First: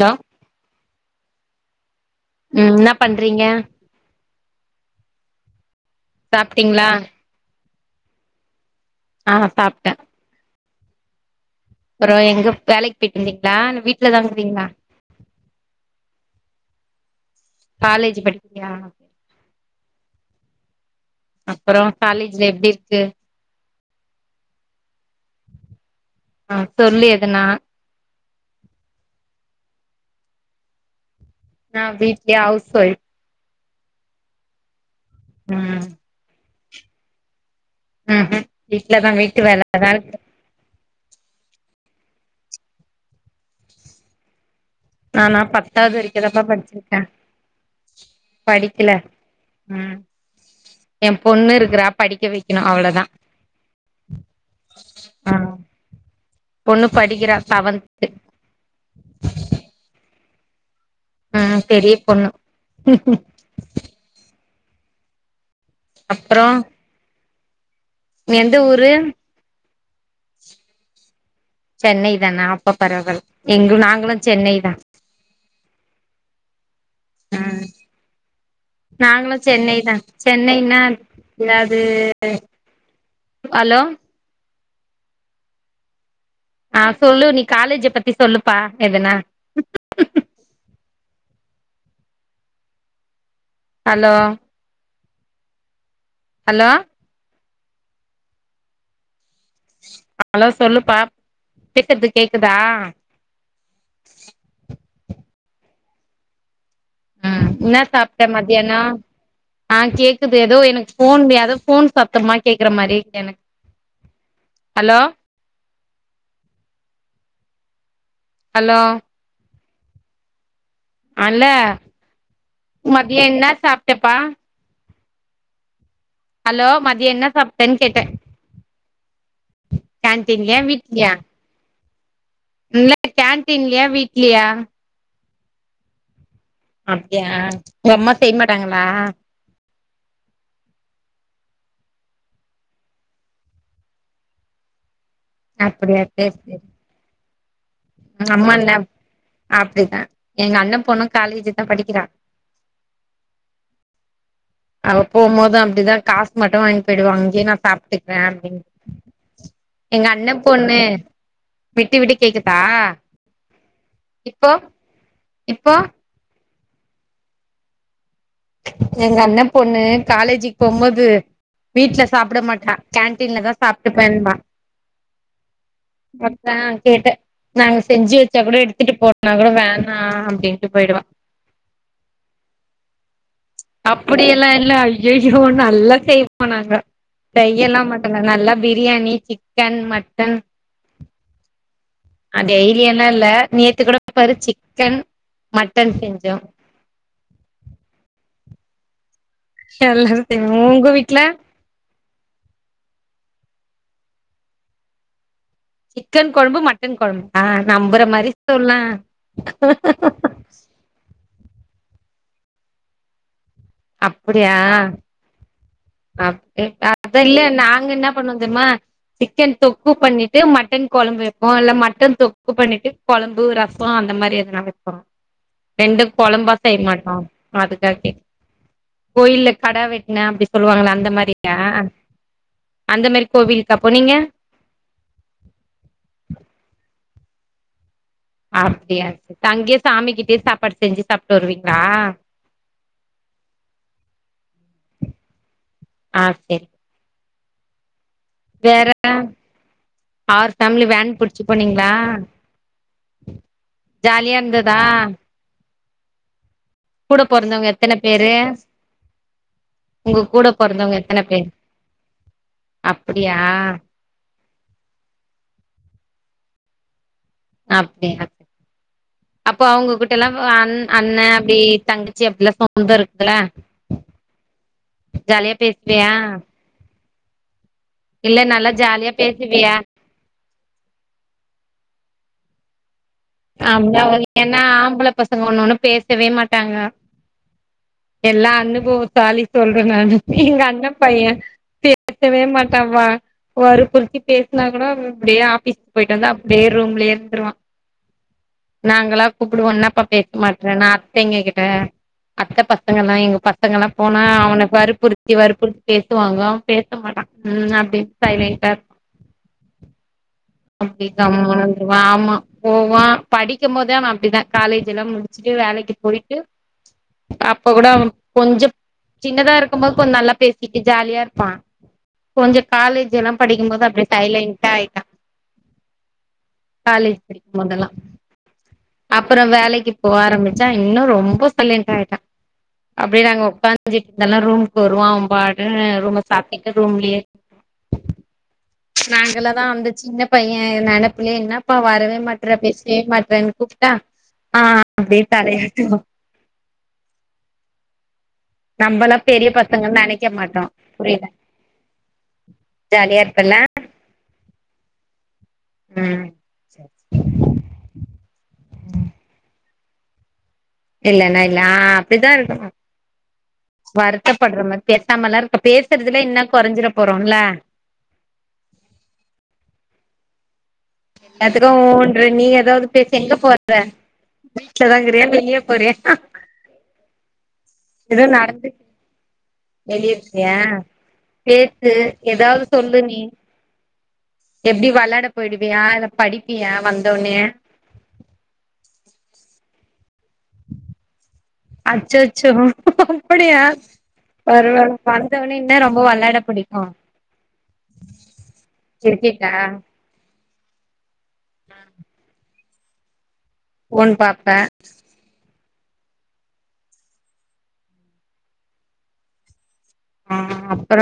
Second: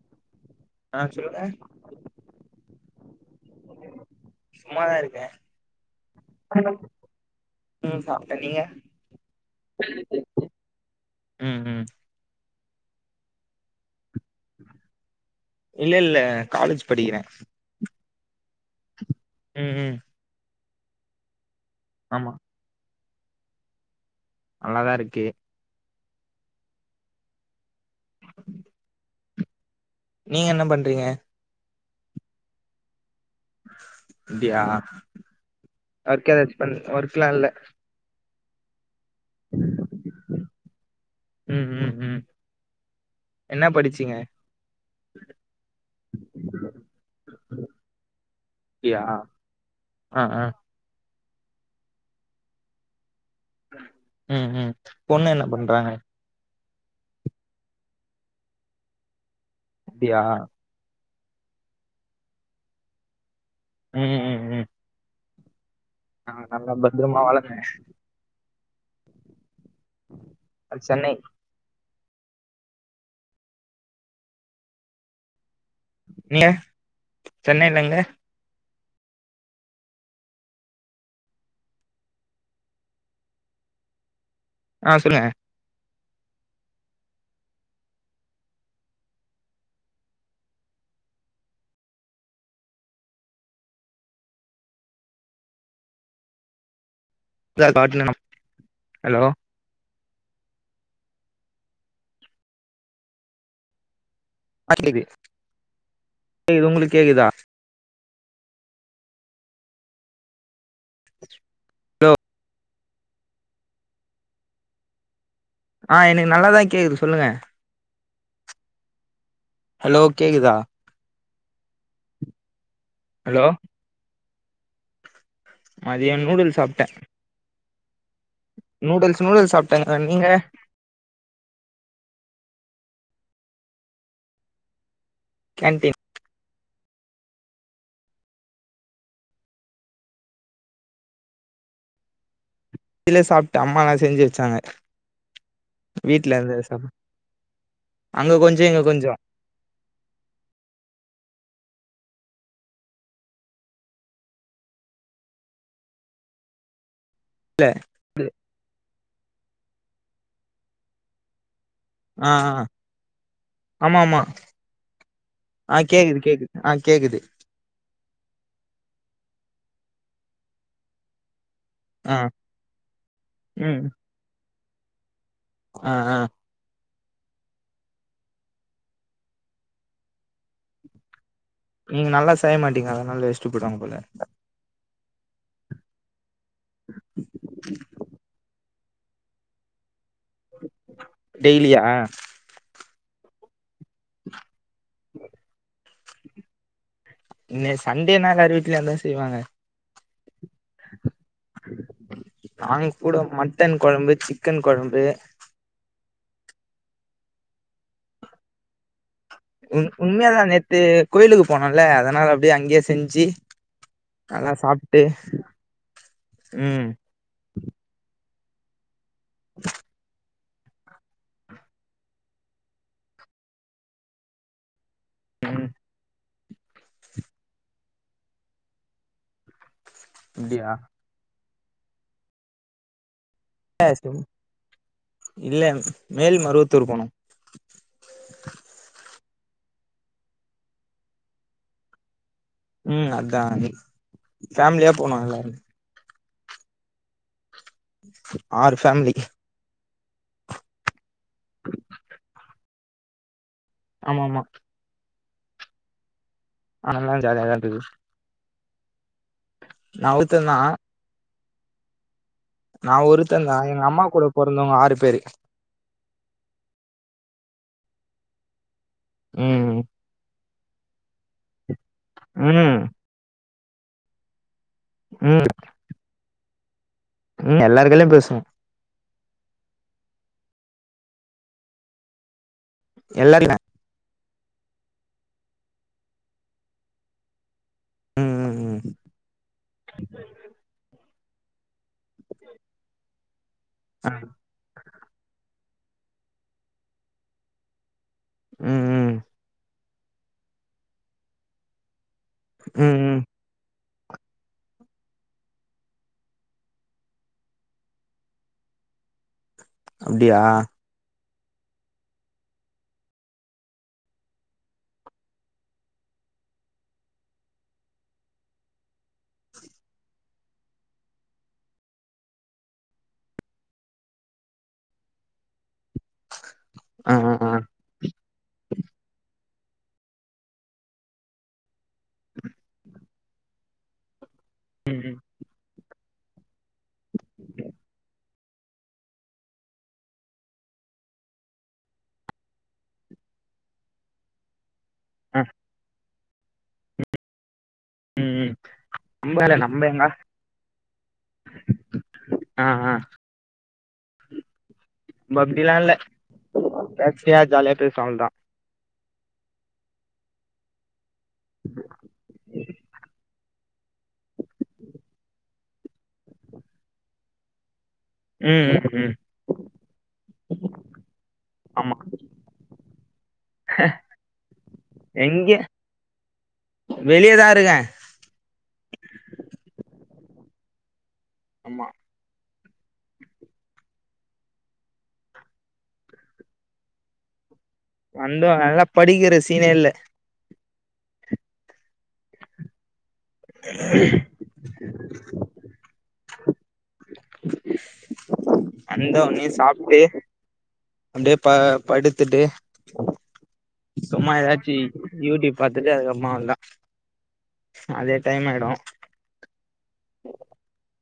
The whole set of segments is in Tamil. ஹலோ அ சொல்லுங்க ம் இன்னப் பண்றீங்க சும்மாதா இருக்கே [inaudible] சாப்ட்டீங்களா ம் சாப்ட்ட நீங்க அ சாப்ட்ட ம் ம் அப்பறோ எங்க வேலைக் போய்ட்டுருந்தீங்ளா இல்ல வீட்லதா இருங்கிறீங்ளா இல்ல இல்ல காலேஜ் படிக்கிற காலேஜ்ஜு படிக்கிறியா ம் ம் அப்பறோ ஆமா காலேஜ்ல எப்டி இருக்கு நல்லாதா இருக்கு அ சொல்லு எதனா நீங்க என்ன பண்றீங்க நா வீட்லே ஹவுஸ் ஒய்ஃப் அப்டியா ம் ஒர்க் ஏதாச்சு பண் ஒர்க்லா இல்ல ம் ம் வீட்ல தா வீட்டு வேலதா ருக்கு ம் ம் ம் என்ன படிச்சீங்க நானா பத்தாவ்து வரைக்குந்தாப்பா படிச்சிருக்கே படிக்கில அப்டியா ம் ஆ ஆ எ பொண்ணு இருக்குறா படிக்க வெக்ணு அவ்ளோதா ம் ம் பொண்ணு ஆ என்ன பண்றாங்க பொண்ணு படிக்கிறா செவன்த்து அப்டியா அ பெரிய பொண்ணு ம் ம் ம் ஆ அப்புறோ நல்லா பத்ரமா வளங்க எந்த ஊரு அது சென்னை சென்னை தானா அப்ப பரவால் எங்க நாங்களு சென்னை தா எங்க அ சென்னைல நாங்களு சென்னை தா சென்னைனா என்னாது ஹலோ ஆ சொல்லுங்க ஆ சொல்லு நீ காலேஜ. பத்தி சொல்லுப்பா எதுனா ஹலோ ஹலோ [unintelligible] ஹலோ ஹலோ சொல்லுப்பா பேசுறது கேக்குதா [unintelligible] கேக்குது உங்களுக்கு கேக்குதா என்னா சாப்ட்ட மத்தியானம் ஆ கேக்குது ஏதோ எனக் ஃபோன்லயாது ஃபோன் சத்தமா கேக்குற மாறி இருக்கு எனக்கு ஹலோ ஆ எனக்கு நல்லாதா கேக்குது சொல்லுங்க ஹலோ ஹலோ கேக்குதா அல்ல மதியோ ஹலோ என்னா சாப்ட்டப்பா மதியானம் நூல் ஹலோ மதியோ என்ன சாப்ட்டேன்னு கேட்டே நூடுல்ஸ் நூடுல்ஸ் சாப்ட்டேங்க நீங்க கேன்டின்லியா வீட்லீயா இல்ல கேன்டீன்ல்லையா வீட்லயா கேன்டீன் அப்டியா என் அம்மா செய்யமாட்டாங்ளா வெளில சாப்ட்டே அம்மா வேற செஞ்சு வச்சாங்க அப்டியா வீட்ல இருந்து எதோ சாப் எங்க அங்க கொஞ்சோ அம்மான்னா இங்க கொஞ்சோ அப்டிதா எங்க அண்ணன் பொண்ணும் காலேஜ் தா படிக்கிறா அவ போம்போதும் அப்டிதா காசு மட்டு வாங்கிட்டு போயிடுவா அங்கயே நா இல்ல சாப்ட்டுக் குறே அப்டின்ன எங்க அண்ண பொண்ணு விட்டு விட்டு ஆ ஆ கேக்குதா ஆமா ஆமா இப்போ இப்போ ஆ கேக்குது கேக்குது ஆ கேக்குது எங்க அண்ண பொண்ணு காலேஜிக்கு போம்போது வீட்ல ஆ சாப்ட மாட்டா கேன்டீன்லதா ம் சாப்ட்டுப்பேம்பா ஆ ஆ அத்தா கேட்டே நாங்க செஞ்சு வச்சா கூட எடுத்துட்டு போனா கூட வேணா அப்டின்ட்டு போயிடுவா நீங்க நல்லா செய்யமாட்டிங்க அதனால வெஸ் அப்படியெல்லா இல்ல ஐய்யய்யோ நல்லா செய்வோ நாங்க செய்ய எல்லா மாட்டோ இல்ல நல்லா பிரியாணி சிக்கன் மட்டன் டெய்லியா ஆ டெய்லி எல்லா இல்ல நேத்துகூட பாரு சிக்கன் மட்டன் செஞ்சோ இல்ல சண்டேநால லாரு வீட்லயு அதா செய்வாங்க எல்லாரு தெ உங்க வீட்ல நாங்க கூட மட்டன் கொழம்பு சிக்கன் கொழம்பு சிக்கன் கொழம்பு மட்டன் கொழம்பா நம்பற மாரி சொல்ல ம் உண்மயாதா நேத்து கோயிலுக்கு போனோல அதனால அப்டியே அங்கயே செஞ்சு நல்லா சாப்புட்டு சாப்புட்டு அ அத இல்ல நாங்க என்ன பண்ணுவோ தெரியுமா சிக்கன் தொக்கு பண்ணி ட்டு மட்டன் கொழம்பு வெப்போ இல்ல மட்டன் தொக்கு பண்ணிட்டு கொழம்பு ரசோ அந்த மாரி எதனா வெப்போ ம் ரெண்டு கொழம்பா செய்ய மாட்டோ அதுக்கு தா கேட்ட கோயில்ல கடா வெட்டன அப்டி அப்டியா சொல்லுவாங்களா அந்த மாரியா அந்த மாரி கோவில்க்காப்போனீங்க இல்ல மேல் மருவத்தூர் போனோ அப்டியா சேர் அங்கயே சாமி கிட்டேயே சாப்பாடு செஞ்சு சாப்ட்டு வருவீங்ளா ம் அதா அண்ணி ஃபேமிலியா போனு எல்லாரு ஆ சேரி ஆறு வேற ஃபேமிலி ஆரு ஃபேமிலி வேன் புடிச்சு போனீங்ளா ஆமா ஜாலியா ஆமா இருந்ததா அதெல்லா கூட ஜாலியாதா பொறந்தவங்க இருந்தது எத்தன பேரு நா உங்க கூட ஒருத்தந்தா பொறந்தவங்க எத்தன பேரு நா அப்டியா ஒருத்தந்தா எங்க அம்மா கூட பொறந்தவங்க ஆறு பேரு அப்டிய சரி அப்போ ம் அவங்கோகிட்ட எல்லா அ அண்ணன் அப்டி தங்க சி அப்டில்லா ம் சொந்தோ இருக்குல்ல ம் ஜாலியா பேசுவியா ம் எல்லாரு கைலயு இல்ல பேசுவோ நல்லா ஜாலியா பேசுவியா எல்லாரயு [unintelligible] ஆம்பள பசங்க ஒண்ண ஒன்னு பேசவே மாட்டாங்க ம் எல்லா ம் ம் அனுபோவ சாலி சொல்ற நானு எங்க அண்ண பைய பே பேசவே மாட்ட மா ஆ வருபுருத்தி பேச னா கூட அப்டியே ஆபிஸ் போயிட்டு வந்து அப்டியே ரூம்லயே இருந்துருவா ம் ம் நாங்களா கூப்டுவே என்னப்பா பேச மாட்ற நா அத்தைங்க கிட்ட அத்த ம் பசங்கெள்ளா ம் எங்க பஸ் பசங்கெல்லா போனா அவன வருபுறுத்தி வருபுறுத்தி பேசுவாங்க அவ பேச மாட்டா ம் அப்டின்னு சைலன்ட் இரு அப்டியா அப்டிதா போயிருவா ஆமா போவா படிக்கும்போதே அவ அப்டிதா காலேஜ் எல்லாம் முடிச்சுட்டு வேலைக்கு போயிட்டு அப்ப கூட அவனுக் கொஞ்சப் சின்னதா இருக்கும்போது கொஞ்சோ நல்லா பேச ட்டு ஜாலியா இருப்பா கொஞ்சோ காலேஜ் எல்லா படிக்கும்போது அப்டியே சைலன்ட்டா ஆயிட்டா ஆ காலேஜ் ஆ ஆ படிக்கும் போதல்லா அப்பறோ வேலைக்கு போக ஆரம்பிச்சா இன்னு ரொம்ப சைலண்ட்டா ஆயிட்டா அப்டி நாங்க உக்காந் [unintelligible] இல்லனா ரூம்க்கு ம் வருவா ம் அவன் பாட்டுகு ரூம சாத்திட்டு ரூம்லயே நாங்களதா அந்த சின்ன பைய நெனப்புலே என்னப்பா வரவே மாட்ற பேசவே மாட்றன்னு கூப்ட்டா ஆ அப்டியே ஆ தலய ஆட்டுவா ம் நம்பெல்லா நம்ப பெரிய இல்ல நம்ப பசங்கன் எங்க நெனைக்க மாட்டோ புரில ஆ ஆ ஜாலியா இருப்பல்ல அப்டிலா இல்ல ம் பேசுரியா ஜாலியா பேச அவ்ளதா இல்லன்னா இல்ல ஆ அப்டித்தா இருக்கனு வருத்தப்படுற மாரி பேசாம எல்லா இருக்க பேசுறதுல என்ன கொறஞ்சிற போறோ இல்லே ம் ம் ம் ஏத்துகு ஊ ஆமா ஊன்ற நீ ஏதாவது பேசு எங்க போற வீட்லதா இருகியா வெளியே போறியா வெளியேதா இருக்க இத நடத்தி வெளிய இருக்கியா ஆமா பேசு ஏதாவது சொல்லு நீ எப்டி வெளாட போய்டுவியா இல்ல படிப்பியா வந்தோனே வந்து நால்லா படிக்கிற சீனேல்ல அச்சச்சோ அப்டியா பருவால்ல வந்தவோனே இன்ன ரொம்ப விளாட பிடிக்கு வந்தோனே சாப்டு அப்டே ப படுத்துட்டு ஃபோன் சும்மா பாப்ப ஏதாச்சி யூடியூப் பாத்துட்டு அதுக்கு அம்மலா அதே டைம் ஆயிடு ஆ அப்பற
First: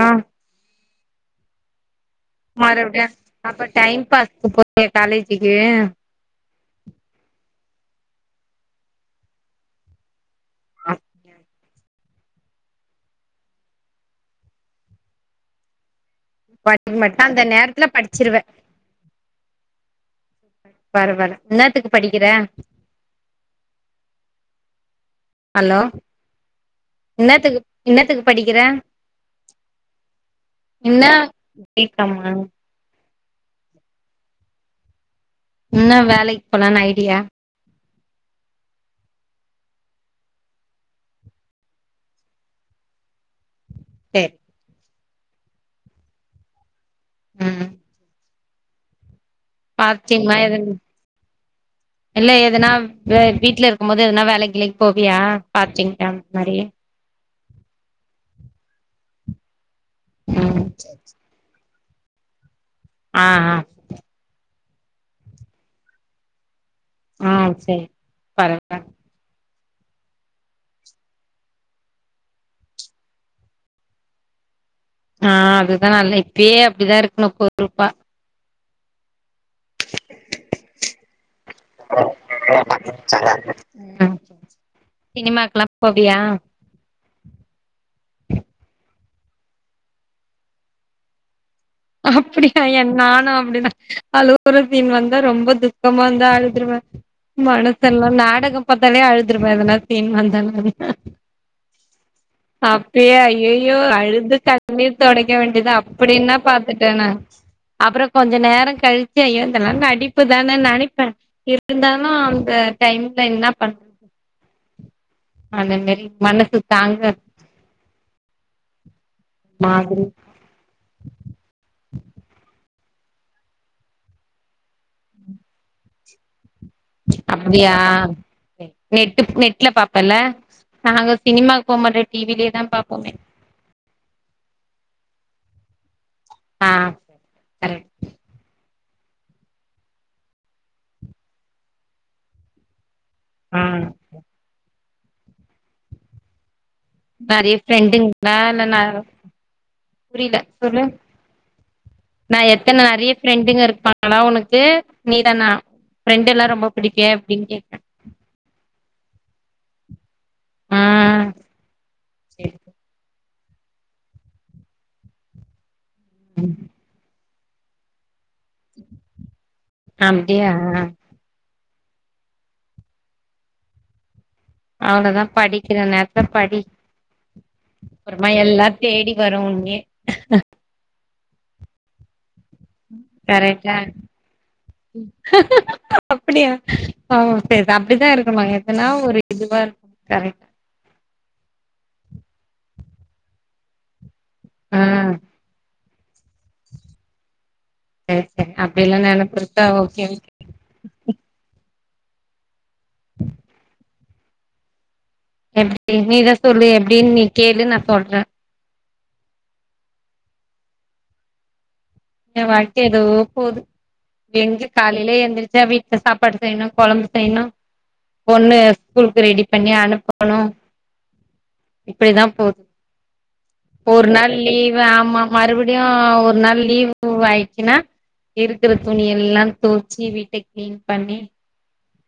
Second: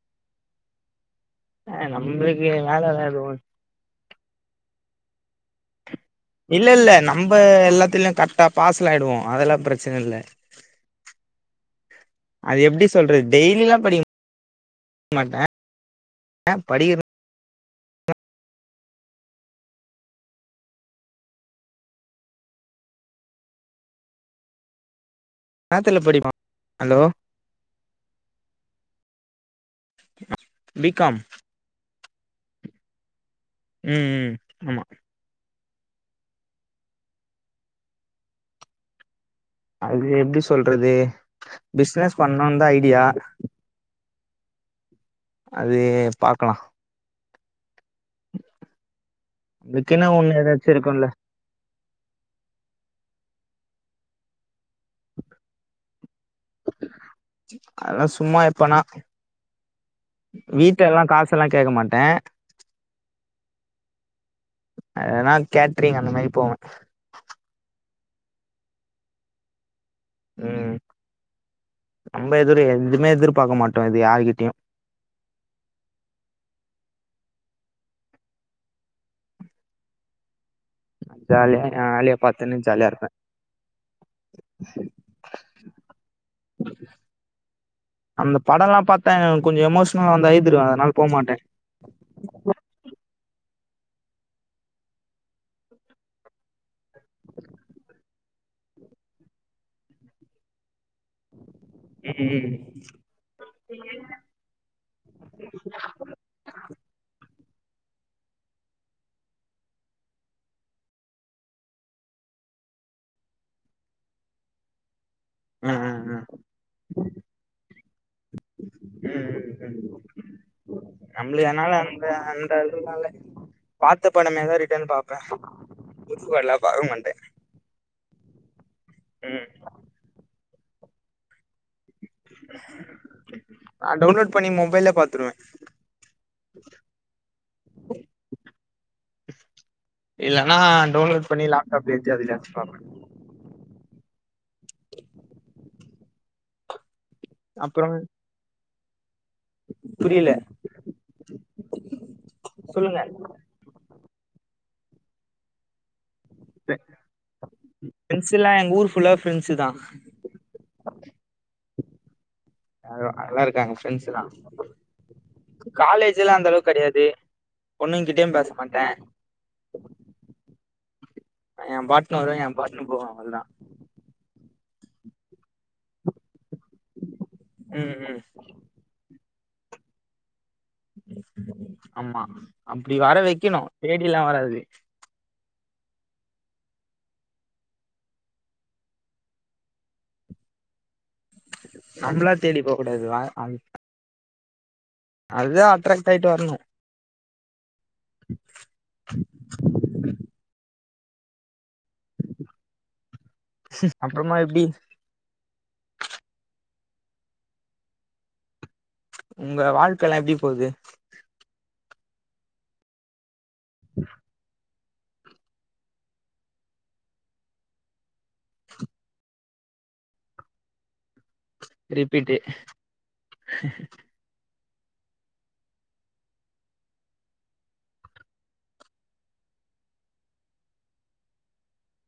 ஆ நம்ளுக் மறுபடியு அப்ப டைம் பாஸ்க்கு போறியா காலேஜிக்கு இல்ல இல்ல நம்ம எல்லாத்துலயு கரெக்டா பாசேலா ஆயிடுவோ அதெல்லா பிரச்சன இல்ல அ அது எப்டி சொல்றது டெய்லி எல்லா படிக மாட்ட படிக்க படிக்கிற மாட்ட அந்த நேரத்துல படிச்சிருவே பரவாயில்ல என்னத்துக்கு படிக்கிற அலோ நேரத்துல படிப்பே ஹலோ இன்னாத்துக்கு இன்னாத்துக்கு படிக்கிற பி இன்னா காம் பி காமா ம் ம் ஆமா இன்ன வேலைக்கி போலான்னு ஐடியா அது எப்டி சொல்றது பிசினஸ் பண்ணுதா ஐடியா எ அதே பாக்கலா ம் அதுக்குன்னு பார்ட்டைமா ஒண்ணு எதும் ஏதாச்சு இருக்குல்ல இல்ல எதுனா வெ வீட்ல இருக்கு போது எதுனா வேலைக்கி கிலைக்கு போவியா பார்ட்டைம் அந்த மாரி அதெல்லா சும்மா எப்பனா ம் வீட்டு எல்லா காசு செல்லா கேக்க மாட்டே ஆ ஆ எதனா கேட்ரிங் அந்த மாரி போவே ஆ சரி பரவா இல்ல ம் நம்ம எத எதுவுமே எதிர்பார்க்க மாட்டோ இது யார்கிட்டயு ஆ அதுதா நல்ல இப்பயே அப்டிதா இருக்கணு பொருப்பா ஜாலியா என் வேலைய பாத்துன்னு ஜாலியா இருப்பே [unintelligible] சினிமாக்கெல்லா போவியா அந்த பட எல்லா பாத்தா கொஞ்ச எமோஷ்னலா வந்து அழிதுருவே அதனால போமாட்ட அப்டியா என் நானு அப்டிதா அழுவற சீன் வந்தா ரொம்ப துக்கமா இருந்தா அழுதுருவே மனசெல்லா நாடக பாத்தாலே அழுதுருவே இந்த மாரி சீன் வந்தாவே ம் அப்டியே அய்யயோ அழுதுட்டா [inaudible] தொடைக்க வேண்டிதா அப்டி என்னா பாத்துட்டே நா அப்றோ கொஞ்ச நேர கழிச்சி ஐயோ இதெல்லா நடிப்புதானே நெனப்பே இருந்தாலு அந்த டைம்ல என்ன பண்றது அந்த ஆ ஆ மாரி ஆ ம் மனசு தாங்காது ம் ம் மாதிரி ம் நம்ளுக்கு அதனால அந்த அந்த இதுனால பாத்த படமேதா ரிட்டன் பாப்பே இப்பெல்லா பாக்க மாட்டே அப்டியா சேர் நெட்டு ம் நெட்ல பாப்பெல்ல நாங்க சினிமாக்கு போ மாட்டோ டி விலே தா பாப்போமே ஆ டவுன்லோட் பண்ணி மொபைல்லே பாத்துருவ ஆ சேர் சேர் கரெட் இல்லன்னா டவுன்லோட் பண்ணி லேப்டாப்ல ஏத்தி அதுல வெச்சி பாப்பே ஆ நெறைய அப்புறம் ஃப்ரெண்டுங்களா இல்ல ந புரியல புரில சொல்லு நா எத்தன நெறைய சொல்லுங்க ஃப்ரெண்டுங்க இருப்பாங் ங்ளா ஒனக்கு நீதானா ஃப்ரெண்டுலா ரொம்ப புடிக்கு அப்டின் கேட்ட ப்ரண்ட்ஸ்லா எங்க ஊரு ஃபுல்லா ப்ரண்ட்ஸ்ஸு தா ஆ சேரி நல்லா நல்லாருக்காங்க ஃப்ரண்ட்ஸுலா காலேஜிலா அந்த அளவுக்கெடையாது பொண்ணுங்கிட்டயு பேச மாட்டே அப்டியா ஏ பாட்னரு ஏ பாட்னர் ப்ரோவு வந்தா அவ்ளதா படிக்கிற நேரத்துலப் படி ம் ம் அப்றமா எல்லா தேடி வரு உன்னே ஆமா அப்டி வர வைக்கனு கரெக்டா தேடிலா வராது அப்டியா ஆ சேர் அப்டிதா இருக்குனு எதுனா ஒரு இதுவா இருக்க [inaudible] நம்ளா தேடி போ கூடாது வா அ ம் அது தா அட்ராக்ட் ஆயிட்டு வர்னு ஏ அப்டியெல்லா நெனப்பு இருக்கா ஓகே ஓகே சிஸ் அப்றமா எப்டி எப்டி நீதா சொல்லு எப்டின் நீ கேளு நா சொல்றே ஒங்க வாழ்க்கலா எப்டி போது ஏ வாழ்க்க எதோ போது எங்க காலைல எந்திரிச்சா வீட்ல சாப்பாடு செய்னு கொழம்பு செய்னு பொண்ணு ஸ்கூலுக்கு ரெடி பண்ணி அனுப்பனு இப்டிதா ரிப்பீட்டு போது ஒரு நாள் லீவு ஆமா மறுபடியு ஒரு நாள் லீ வு ஆய்ச்சினா இருக்கிற துணி எல்லா தோச்சி வீட்ட க்ளீன் பண்ணி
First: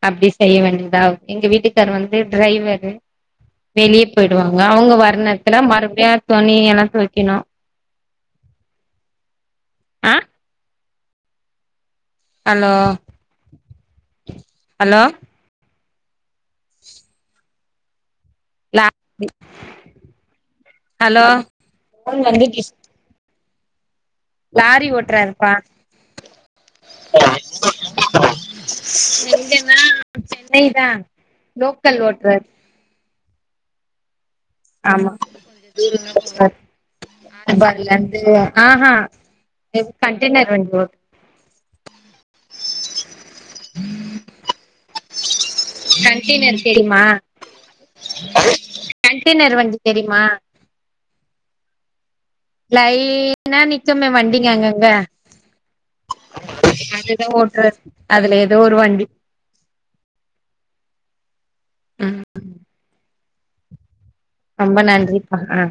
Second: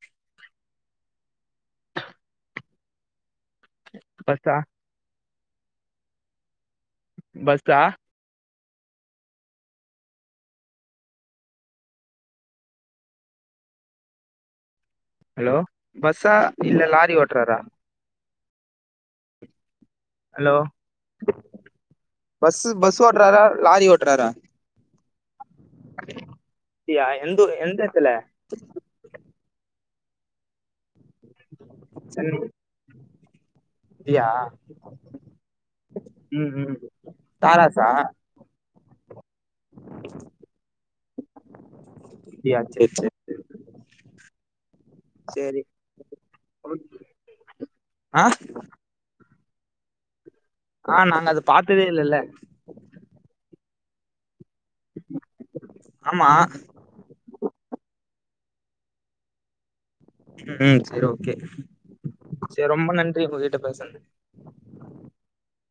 அப்டி செய்ய வேண்டிதா எங்க வீட்டுக்காரு வந்து ட்ரைவர் வெளியப் பஸ்ஸா பொயிடுவாங்க அவுங்க வர நேரத்துல மறுபடியு துணி எல்லா தொய்க்குனு பஸ்ட்டா அ ஹலோ ஹலோ ஹலோ பஸ்ஸா இல்ல லாரி ஓட்றாரா லாரி ஹலோ ஹலோ ஃபோன் வந்து பஸ்ஸு பஸ் ஓட்றாரா லாரி ஓட்றாரா லாரி ஓட்றாருப்பா அப்டியா எந்த ஊ எந்த எடத்துல எங்கனா சென்னை தா லோக்கல் சென்னை ஓட்றாரு அப்டியா ஆமா கொஞ்ச தூரோ தா ம் போவார் ம் தாராசா ஹார்பர்லர்ந்து அஹா இது கண்டைனர் வண்டி லோடு அப்டியா சேரி சேரி சேரி கண்டெயினர் தெரியுமா ஆ கண்டடெய்னர் வண்டி தெரியுமா ஆ நாங்க அத பாத்ததே இல்லல்ல லைனா நிக்குமே வண்டிங்க அங்கங் ங்க ஆமா அது தா ஓட்டுறாரு அதுல ஏதோ ஒரு வண்டி ம் சேரி ஓகே ம் சேரி ரொம்ப நன்றி உங்க கிட்ட பேசன்து ரொம்ப நன்றிப்பா ஆ